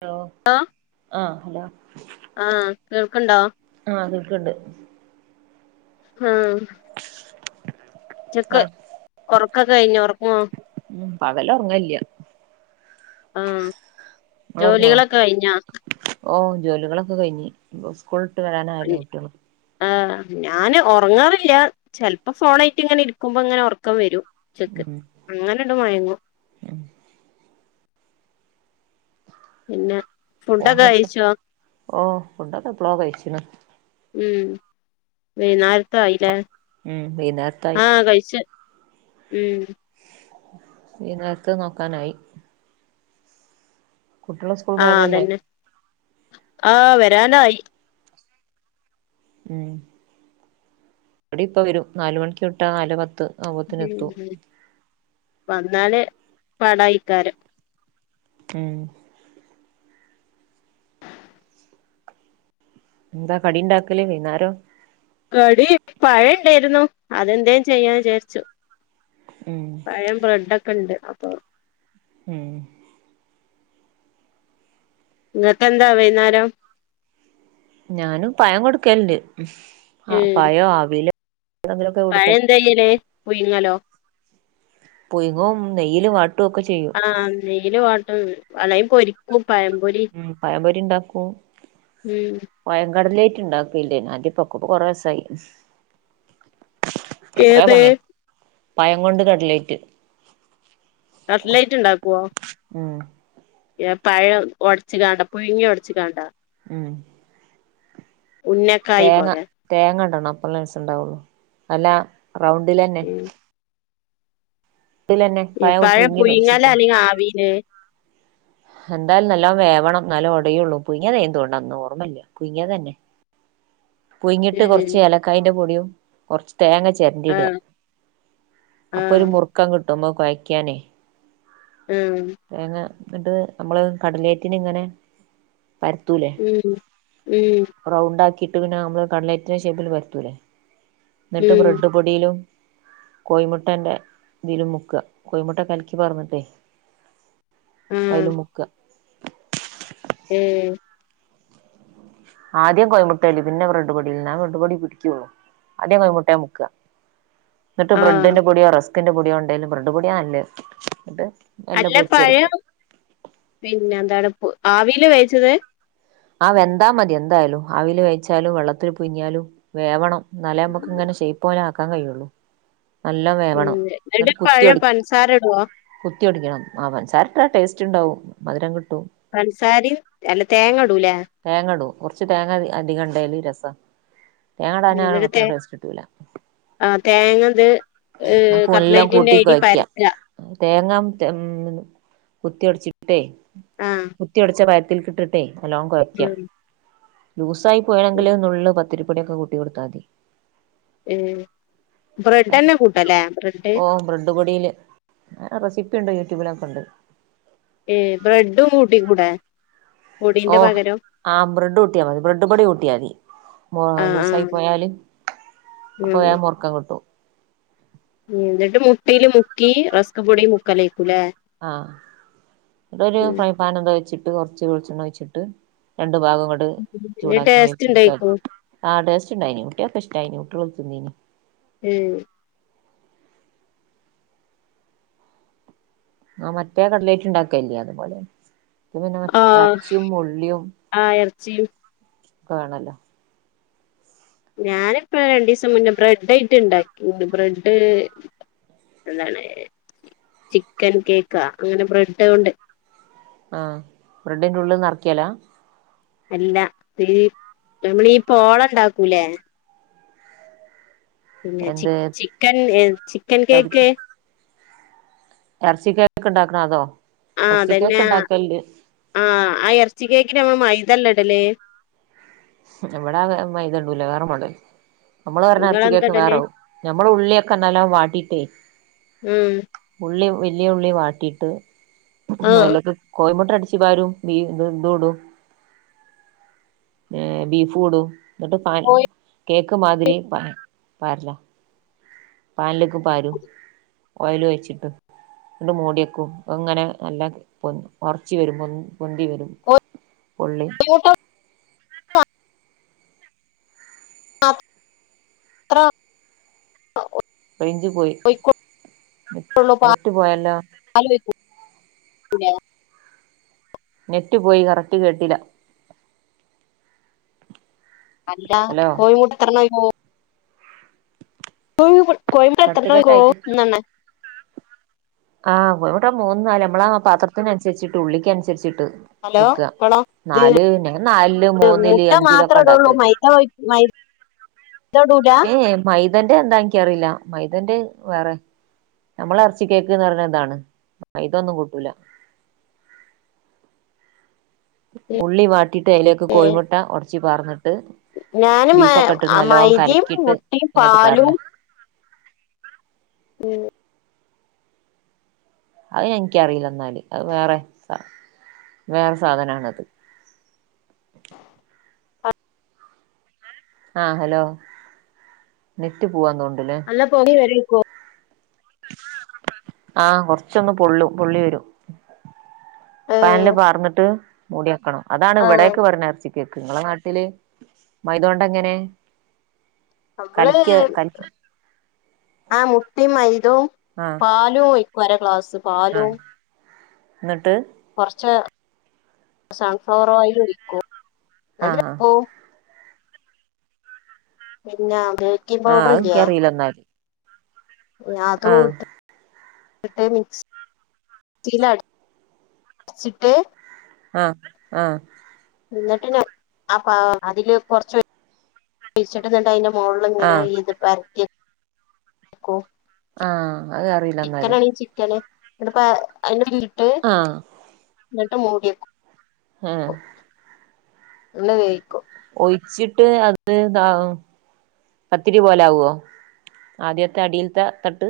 Hello ആഹ് hello ആഹ് കേൾക്ണ്ടോ ആഹ് അതൊക്കെുണ്ട് ആഹ് ചക്ക് ഉറക്കൊക്കെ കഴിഞ്ഞ ഉറങ്ങോ പകല് ഉറങ്ങല്ല്ല്യ ആഹ് നിങ്ങൾ ഉറങ്ങോ ജോലികളൊക്കെ കഴിഞ്ഞോ ഓ ജോലികളൊക്കെ കഴിഞ്ഞ് സ്കൂൾ വരാന് അയല്ലോ കുട്ടിള് ആഹ് ഞാന് ഉറങ്ങാറില്ല ചിലപ്പോ ഫോണായിട്ട് ഇങ്ങനെ ഇരിക്കുമ്പോ ഇങ്ങനെ ഉറക്കം വരും. ചെക്ക് ഉം അങ്ങനെട് മയങ്ങു പിന്നെ ഫുഡൊക്കെ ഫോണടുത്ത് കഴിച്ചോ ഓ ഫുഡ് എപ്പ്ളോ കഴിച്ചിണ് ഉം വൈന്നേരത്ത ആയില്ലേ ഉം വൈന്നേരത്തായി ആഹ കഴിച്ച് എഹ് വൈകുന്നേരത്തെ നോക്കാനായി. കുട്ടികള് സ്കൂൾ ആഹ പോയതല്ലേ അതന്നെ ആഹ വരാനായി ഉം എവിടെ ഇപ്പ വരും നാല് മണിക്ക് വിട്ട നാല് പത്ത്. ആവുമ്പോത്തിന് എത്തും ഉ വന്നാല് പടായിക്കാരം. ഉം [inaudible] എന്താ കടി ഉണ്ടാക്കല് വൈന്നാരം. കടി പഴം ഉണ്ടായിരുന്നു അതെന്തേ ചെയ്യാന്ന് വിചാരിച്ചു. ഉം പഴയം ബ്രെഡ് ഒക്കെ ഉണ്ട് അപ്പൊ. ഉം ഇങ്ങൾക് എന്താ വൈന്നേരം. ഞാനും പഴം കൊടുക്കലുണ്ട്. ഉം പഴം അവിയലിലും. ക്കെ കൊടുക്കല്. എന്തായ്യല് പുഴുങ്ങലോ. പുയ്ങ്ങും നെയ്യില് വാട്ടും. ഒക്കെ ചെയ്യും ആഹ നെയ്യ്ല് വാട്ടും അല്ലങ്കി പൊരിക്കും പഴംപൊരി. മ് പഴം പൊരിണ്ടാക്കു. ഉം പയം കട്ലറ്റ് ഇണ്ടാക്കില്ലേനോ അത്പ്പോ കൊ കൊറസായി. കൊറേ ഏത് പണിയ പഴം കൊണ്ട് കട്ട്ലേറ്റ്. കട്ലൈറ്റ് ഉണ്ടാക്കുവോ. ഉ മ് ഏ പഴം ഒട്ച്ച് കാണ്ടാ പുയ്ങ്ങിഓടച്ച് കണ്ടോ. ഉ മ് ഉന്നക്കായി തേങ്ങ പോലെ തേങ്ങടണം അപ്പളേ രസണ്ടാവൊള്ളൂ അല്ലാ റൗണ്ടിൽന്നെ. ഉം ഇ പഴം പുഴുങ്ങി പുയ്ങ്ങലാ പൊടിച്ചിട്ട് അല്ലെങ്കിൽ ആവില്. എന്തായലും നല്ലോണം വേവണം ഇന്നാലേ ഒടയുള്ളൂ പുയ്ങ്ങ്യതെനെന്ന്ണ്ടന്ന് ഓർമ്മല്യ പുയങ്ങ്യതന്നെ. പുയ്ങ്ങിട്ട് ഉം കൊർച്ച് ഏലക്കായിന്റെപൊടിയും കുറച്ച് തേങ്ങചെ ചര്ന്റിട ആഹ് അപ്പൊരു ആഹ് മുർക്കംകിട്ടുമ്പോ കോയക്ക്യാനെ. ഉം തേങ്ങ ന്നട്ട് നമ്മള് കടലേറ്റിൻങ്ങനെ. പരത്തൂലേ. ഉം ഉം റൗണ്ടാക്കിട്ട് പിന്ന മ്മള് കട്ലൈറ്റിന്റെ ഷേപ്പിൽ പരുത്തൂലെ എന്നിട്ട് ഉം ബ്രഡ് പൊടിയിലും കോഴിമുട്ടൻ്റെതിലും മുക്ക കോഴിമുട്ട കലക്കി പാർന്ന്ട്ടെ. അയിൽ ആഹ് മുക്ക. ഉം ആദ്യം കോഴിമുട്ടേൽ പിന്നെ ബ്രെഡ്‌ പൊടിൽ ഇന്ന ബ്രെഡ് പൊടി പിടിക്ക്യള്ളൂ. ആദ്യം കോഴിമുട്ടെ മുക്ക. ന്നട്ട് ആഹ് ബ്രെഡ്ന്റെ പൊടിയോ റസ്ക്ന്റെ പൊടിയോണ്ടെലും ബ്രെഡ് പൊടിയാ നല്ലത് ന്നിട്ട് അല്ല പഴം പിന്നന്താണ് ആവിൽ വേവിച്ചത്. ആ വെന്താ മതി എന്തയലും ആവിൽ വേവിച്ചാലും വെള്ളത്തിൽ പുയിങ്ങ്യാലും. വേവണം ന്നാലെമ്മക്ക്ങ്ങനെ ഷൈപോലെ ആക്കാൻ കഴിയള്ളൂ. നല്ലം ഉം വേവണം ന്നട്ട് എന്നിട്ട് കുത്തി പഴം ഒടി പൻസാര ഇടുവോ കുത്തി ഒടിങ്ങണം. അ പൻസാരട്ടാ ടെസ്റ്റുണ്ടാവും മധുരം കിട്ടും. പൻസാരിം അല്ല തേങ്ങടും ലേ. തേങ്ങടും കൊർച്ച് തേങ്ങ അധി അധിക ണ്ടേല് രസാ തേങ്ങടാഞ്ഞ അത്ര ടേസ്റ്റ്ട്ടൂല. ആഹ് തേങ്ങത് നമുക്ക് എല്ലാം കൂട്ടി കട്ട്ലൈറ്റിന്റെയ്രി കൊഴയ്ക്ക പര്ക്ക തേങ്ങ ഉം കുത്തി ഒട്ച്ചിട്ടേ. ആഹ് കുത്തി ഒടച്ച പയത്തിൽക്ക്ട്ട്ട്ടെ നല്ലോം കൊയ്‌ക്ക്യാ ലൂസായി പോയിണെങ്കില് നുള്ള് പത്തിരിപ്പൊടിയൊക്കെ കൂട്ടികൊടുത്താതി. ഉം ബ്രെഡന്നെ കുട്ടലെ ബ്രെഡ്. ഓഹ് ബ്രഡ് പൊടില് ആ റെസിപ്പിണ്ട് യൂട്യൂബിലൊക്കെണ്ട്. ഏഹ് ബ്രെഡും മൂട്ടി കൂടെ. ഓഹ് ആഹ് ബ്രഡ് കൂട്ടിയാ മതി. ബ്രഡ് പൊടി കൂട്ടിയാതി. മോ ആഹ് ലൂസായി ആഹ് പോയാല് അപ്പൊ ഉം വേം മൊർക്കം കിട്ടും. ഉം ന്നട്ട് മുട്ടീല് മുക്കി റസ് ക്ക് പൊടീ മുക്കലെയ്ക്കുലേ ഉം. [unintelligible] കൊർച്ച് വെൾച്ചെണ്ണ ഒഴിച്ട്ട് രണ്ട് ഭാഗങ്ങ ഇഞ്ഞ്‌ ടേസ്റ്റ്ണ്ടേക്കും ആഹ് ടേസ്റ്റ്ണ്ടായിനി കുട്ട്യോക്കെ ഷ്ടായിനി കുട്ട്യള് തിന്നീനി. ഉം ആ മറ്റേ കട്ലയിറ്റ്ണ്ടാക്കല്യ അതുപോലെന്നെ പ്പ പിന്നെ ആഹ് എർച്ചിം ഉള്ളിയും. ആഹ് എർച്ചിം ക്കാണല്ലോ. ഞാനിപ്പ രണ്ടീസം മുന്നേ ബ്രഡായിട്ട് ഇണ്ടാക്കി ബ്രെഡ്. എന്താണ് ചിക്കൻ കേക്കാ അങ്ങനെ ബ്രെഡോണ്ട് ആഹ് ബ്രെഡിൻ്റെ ഉള്ള് നർക്കിയലാ അല്ല ഈ നമ്മളീ പോള ഇണ്ടാക്കൂലേ പിന്നെ ചി എന്ത് ചിക്കൻ ഏ ചിക്കൻ കേക്ക് എർച്ചി കേക്ക് ഇണ്ടാക്കണ അതോ ആഹ് ഇറച്ചി കേക്ക് അതന്നെ ഉണ്ടാക്കലിണ്ട് ആഹ് ആ എർച്ചി കേക്കിന് മ്മള് മൈദല്ല ഇടല് ഇവിടങ്ങ മൈദ ഇടൂല വേറെ മോഡൽ നമ്മള് പർഞ്ഞ എർച്ചി നിങ്ങളെന്താ കേക്ക് ഇടല് വേറെ ഞമ്മള് ഉള്ളിയൊക്കെ നല്ലോം വാട്ടീട്ടേ ഉം ഉള്ളി വല്യ ഉള്ളി വാട്ടിയിട്ട് ആ അയ്ലേക്ക് കോയ്മുട്ട അട്ച്ച് പാരും ഇ ഇത് ഇടും ഏഹ് ബീഫുടും. ന്നിട്ട് പാ കോഴി കേക്ക് മാതിരി പാ പാര്ല്ല പാൻലേക്ക് പാരും ഓയ്ല് ഒഴിച്ചിട്ട് ണ്ട് മൂടിയെക്കും. അങ്ങനെ നല്ല പൊ ഒർച്ച് വരും പൊന് പൊന്തി വരും പൊള്ളി [unintelligible] അത്ര റെയ്ഞ്ച് പോയി ഒഴിക്കുള്ളൂ നെറ്റ് പോയല്ലോ [inaudible] നെറ്റ് പോയി കറക്റ്റ് കേട്ടില്ല അല്ലാ ഹലോ കോഴിമുട്ട എത്രണ്ണം അയ് പോവും കട്ട് കട്ടായിട്ട് [unintelligible] ആഹ് കോഴിമുട്ട മൂന്ന് നാല് നമ്മള ആ പാത്രത്തിനൻസര്ച്ചിട്ട് ഉള്ളിക്ക് അൻസര്ച്ചിട്ട് ഹലോ വെക്കുക. ഇപ്പളോ ഇത് നമ്മൾ നാലില്, മൂന്നില് മുട്ട അഞ്ചിലൊക്കെ മാത്രം ഉണ്ടാക്കണ്ട്. [unintelligible] ഇടൂല ഏ മൈദന്റെ എന്താ എനിക്കറിയില്ല. മൈദന്റെ വേറെ നമ്മള് ഇറച്ചി കേക്ക് ന്ന് പറഞ്ഞ ഇതാണ്. മൈദ ഒന്നും കൂട്ടൂല. ഉള്ളി വാട്ടിട്ട്, അതിലേക്ക് കോഴിമുട്ട ഉടച്ചു പാർന്നിട്ട് ഞാന് മൈ ബീഫൊക്കെ ഇട്ടിട്ട് നല്ലോ മൈദയും കലക്കിയിട്ട് മുട്ടയും അങ്ങോട്ട് പാലും പാരലാ. ഉം. അത് എനിക്കറിയില്ല എന്നാല്. അത് വേറെ വേറെ സാധനണത്. ആ ഹലോ നെറ്റ് പോവാ തോന്നണ്ടല്ലേ? നല്ലോം പൊങ്ങി വരേയ്ക്കും? ആഹ കൊറച്ചൊന്ന് പൊള്ളും പൊള്ളി വരും. ഏ, പാനില് പാർന്നിട്ട് മൂടി വെക്കണം. അതാണ് ആ ഇവിടേക്ക് പറിനെ ഇറച്ചികേ ക്ക് ഇങ്ങളെ നാട്ടില് മൈദണ്ട് എങ്ങനെ? നമ്മള് കലക്കി കലക്കി ആ മുട്ടിം മൈതിം ആഹ പാലും ഒഴിക്കും അര ഗ്ലാസ്. ആഹ എന്നിട്ട്. കുറച്ച് സൺഫ്ലോർ ഓയിൽ ഒഴിക്കും. ആഹ് [unintelligible] പിന്നെ [unintelligible] ആഹ് ഇക്ക് ഇല്ലേ അറിയില്ല എന്നാല്. ആഹ് [unintelligible] [inaudible] മിക്സിയിൽ അടിച്ചിട്ട് ആഹ ആഹ. എന്നിട്ട് അതില് കുറച്ച് ഒഴിച്ചിട്ട് എന്നിട്ട് അതിന്റെ മുകളിൽ ഇങ്ങനെ ആഹ് ഇത് പരത്തി വെക്കും. ആഹ അത് അറിയില്ല. എന്നാല് ചിക്കനണങ്കി ചിക്കന്, ന്നട്ട്പ്പൊ അയിൻ്റെ ലി ആ. ന്ന്ട്ട് മൂടിവെക്കും. ഏഹ്. ഒന്ന് വേവിക്കും. ഒഴിച്ചിട്ട് അത്‌താവും. പത്തിരി പോലെ ആവോ? ആദ്യത്തെ അടീല്ത്തെ തട്ട്.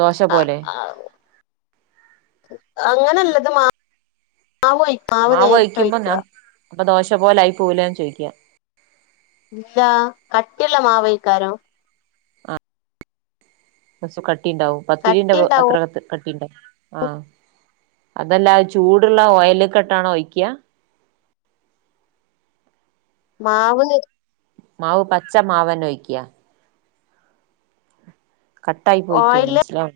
ദോശ ആഹ് പോലെ ആഹ് അങ്ങനല്ലത് മാ മാവ് മാവ് മാവ നേരിട്ട് കൊയ്ക്കുമ്പോ ഒഴിക്കുക ഞാൻ അപ്പൊ ദോശ പോലായി പോകൂലേന്ന് ചോയ്ക്ക. ഇല്ല കട്ടിള്ള മാവെക്കാരം. ആഹ് കട്ടിണ്ടാവും പത്തിരി പൊ കട്ടിണ്ടാവും അത്രകത്ത് കട്ടിണ്ടാവും. ആഹ് അതല്ലാ ചൂടുള്ള ഓയലേക്കെട്ടാണോ ഒഴിക്ക. മാവ്ന മാവ് പച്ച മാവന്നെ ഒയിക്ക. കട്ടായി പോയിട്ട് ഓയില് മനസ്സിലാവ്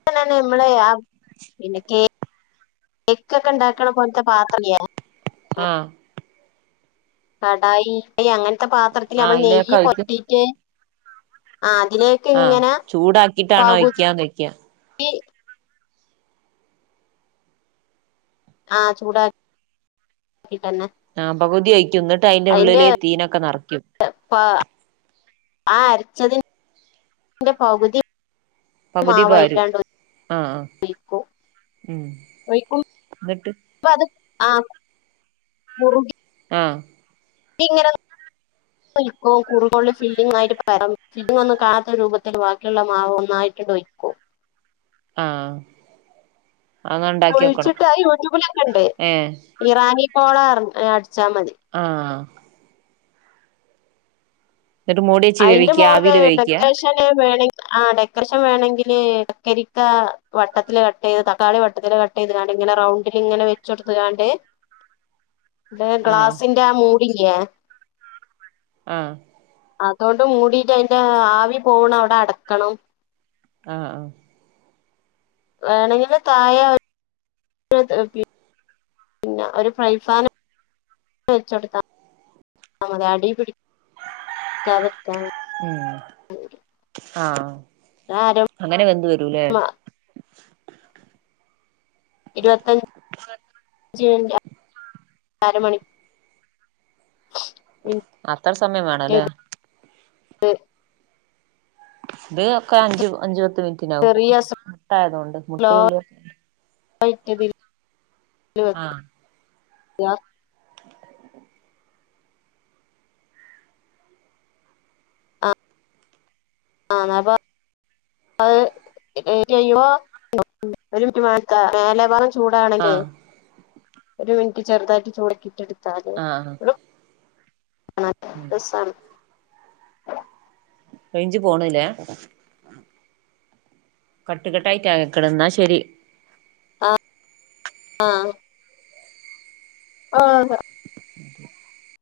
[inaudible] കേക്കൊക്കെ ഉണ്ടാക്ക്ണ പോൽത്തെ പാത്രല്ലേ. ആഹ്. കടായി അങ്ങനത്തെ പാത്രത്തിൽ, ആഹ് നമ്മൾ നെയ്യ് അയിലേക്കാ ഒഴിക്ക പൊരറ്റീട്ട്. ആ അതിലേക്ക് ആഹ് ഇങ്ങനെ ചൂടാക്കിട്ടാണ് പകുതി ഒഴിക്കാന്ന് വെക്ക ആഹ് ചൂടാക്കിട്ടന്നെ. ആഹ് പകുതി ഒഴിക്കും എന്നിട്ട് അയിന്റെ ഉള്ളിൽ തീനൊക്കെ നെറക്കും. എ പാ ആ അരച്ചതിന്റെ പകുതി പകുതി പാരും. മാവായില്ലാണ്ട് ആഹ് ആഹ് ഒഴിക്കും മം എന്നിട്ട്. പ്പ അത് ആഹ് കുറുകി. ആഹ്. [inaudible] ഇങ്ങനെ [unintelligible] കുറുകോള്ള ഫില്ലിംങ് ആയിട്ട് പരണം. ഫില്ലിംങ്ങൊന്നും കാണാത്ത രൂപത്തിൽ ബാക്കിയുള്ള മാവ് ഒന്നായി. റ്റണ്ട് ഒഴിക്കും. ആഹ്. അതൊന്ന് ഉണ്ടാക്കി നോക്കണം ഒഴിച്ചിട്ട് അഹ് യൂട്യൂബിലൊക്കെണ്ട് ഏഹ് ഇറാനി പോള അടിച്ചാ മതി ആഹ് എന്നിട്ട് മൂടി വെച്ച് അതിന്റെ വേവിക്ക മോളില് ആവില് വേവിക്ക ഡെക്കറേഷൻ ഷൻ വേണങ്കി ആഹ് ഡെക്കറേഷൻ വേണെങ്കിൽ കക്കരിക്ക വട്ടത്തിൽ കട്ട് ചെയ്ത് തക്കാളി വട്ടത്തില് കട്ട്. ട്ട് ചെയ്ത്കാണ്ട് ഇങ്ങനെ റൗണ്ടിൽ ഇങ്ങനെ വെച് കൊട്ത്ത്കാണ്ട് ആഹ് ഗ്ലാസിന്റെ ആ മൂടില്ലേ? ആഹ് അതോണ്ട് മൂടീട്ട് അതിന്റെ ആവി പോവ്ണ അവ്ടെ അടക്കണം. ആഹ് ആഹ് വേണെങ്കിൽ താഴെ [inaudible] പിന്നെ ഒര് ഫ്രൈപാൻ വെച് കൊട്ത്താ. മതി അടീപിടിക്കാതെ നിക്കാൻ മം ആഹ് ആഹ് [unintelligible] അങ്ങനെ വെന്ത് വരൂലേ? ഇരുപത്തഞ്ച് അരമണി. അത്ര സമയം വേണല്ലേ. മിനിറ്റ് ഇത് ഒക്കെ അഞ്ച് അഞ്ച് പത്ത് മിനിറ്റ് ഉള്ളിയൊക്കെ [unintelligible] ആഹ് [unintelligible] ആ ആ ന്നാ പ്പ [unintelligible] ചൂടാവനണെങ്കിൽ ആഹ് ഒരു മിനിറ്റ് ചെറുതായിട്ട് ചൂടാക്കീട്ട് എടുത്താല് [unintelligible] മം സാ റേഞ്ച് പോവ്ണ്ലേ കട്ട് കട്ടായിട്ടാ കേക്ക്ണെ എന്നാ ശരി ആഹ് ആഹ് [unintelligible]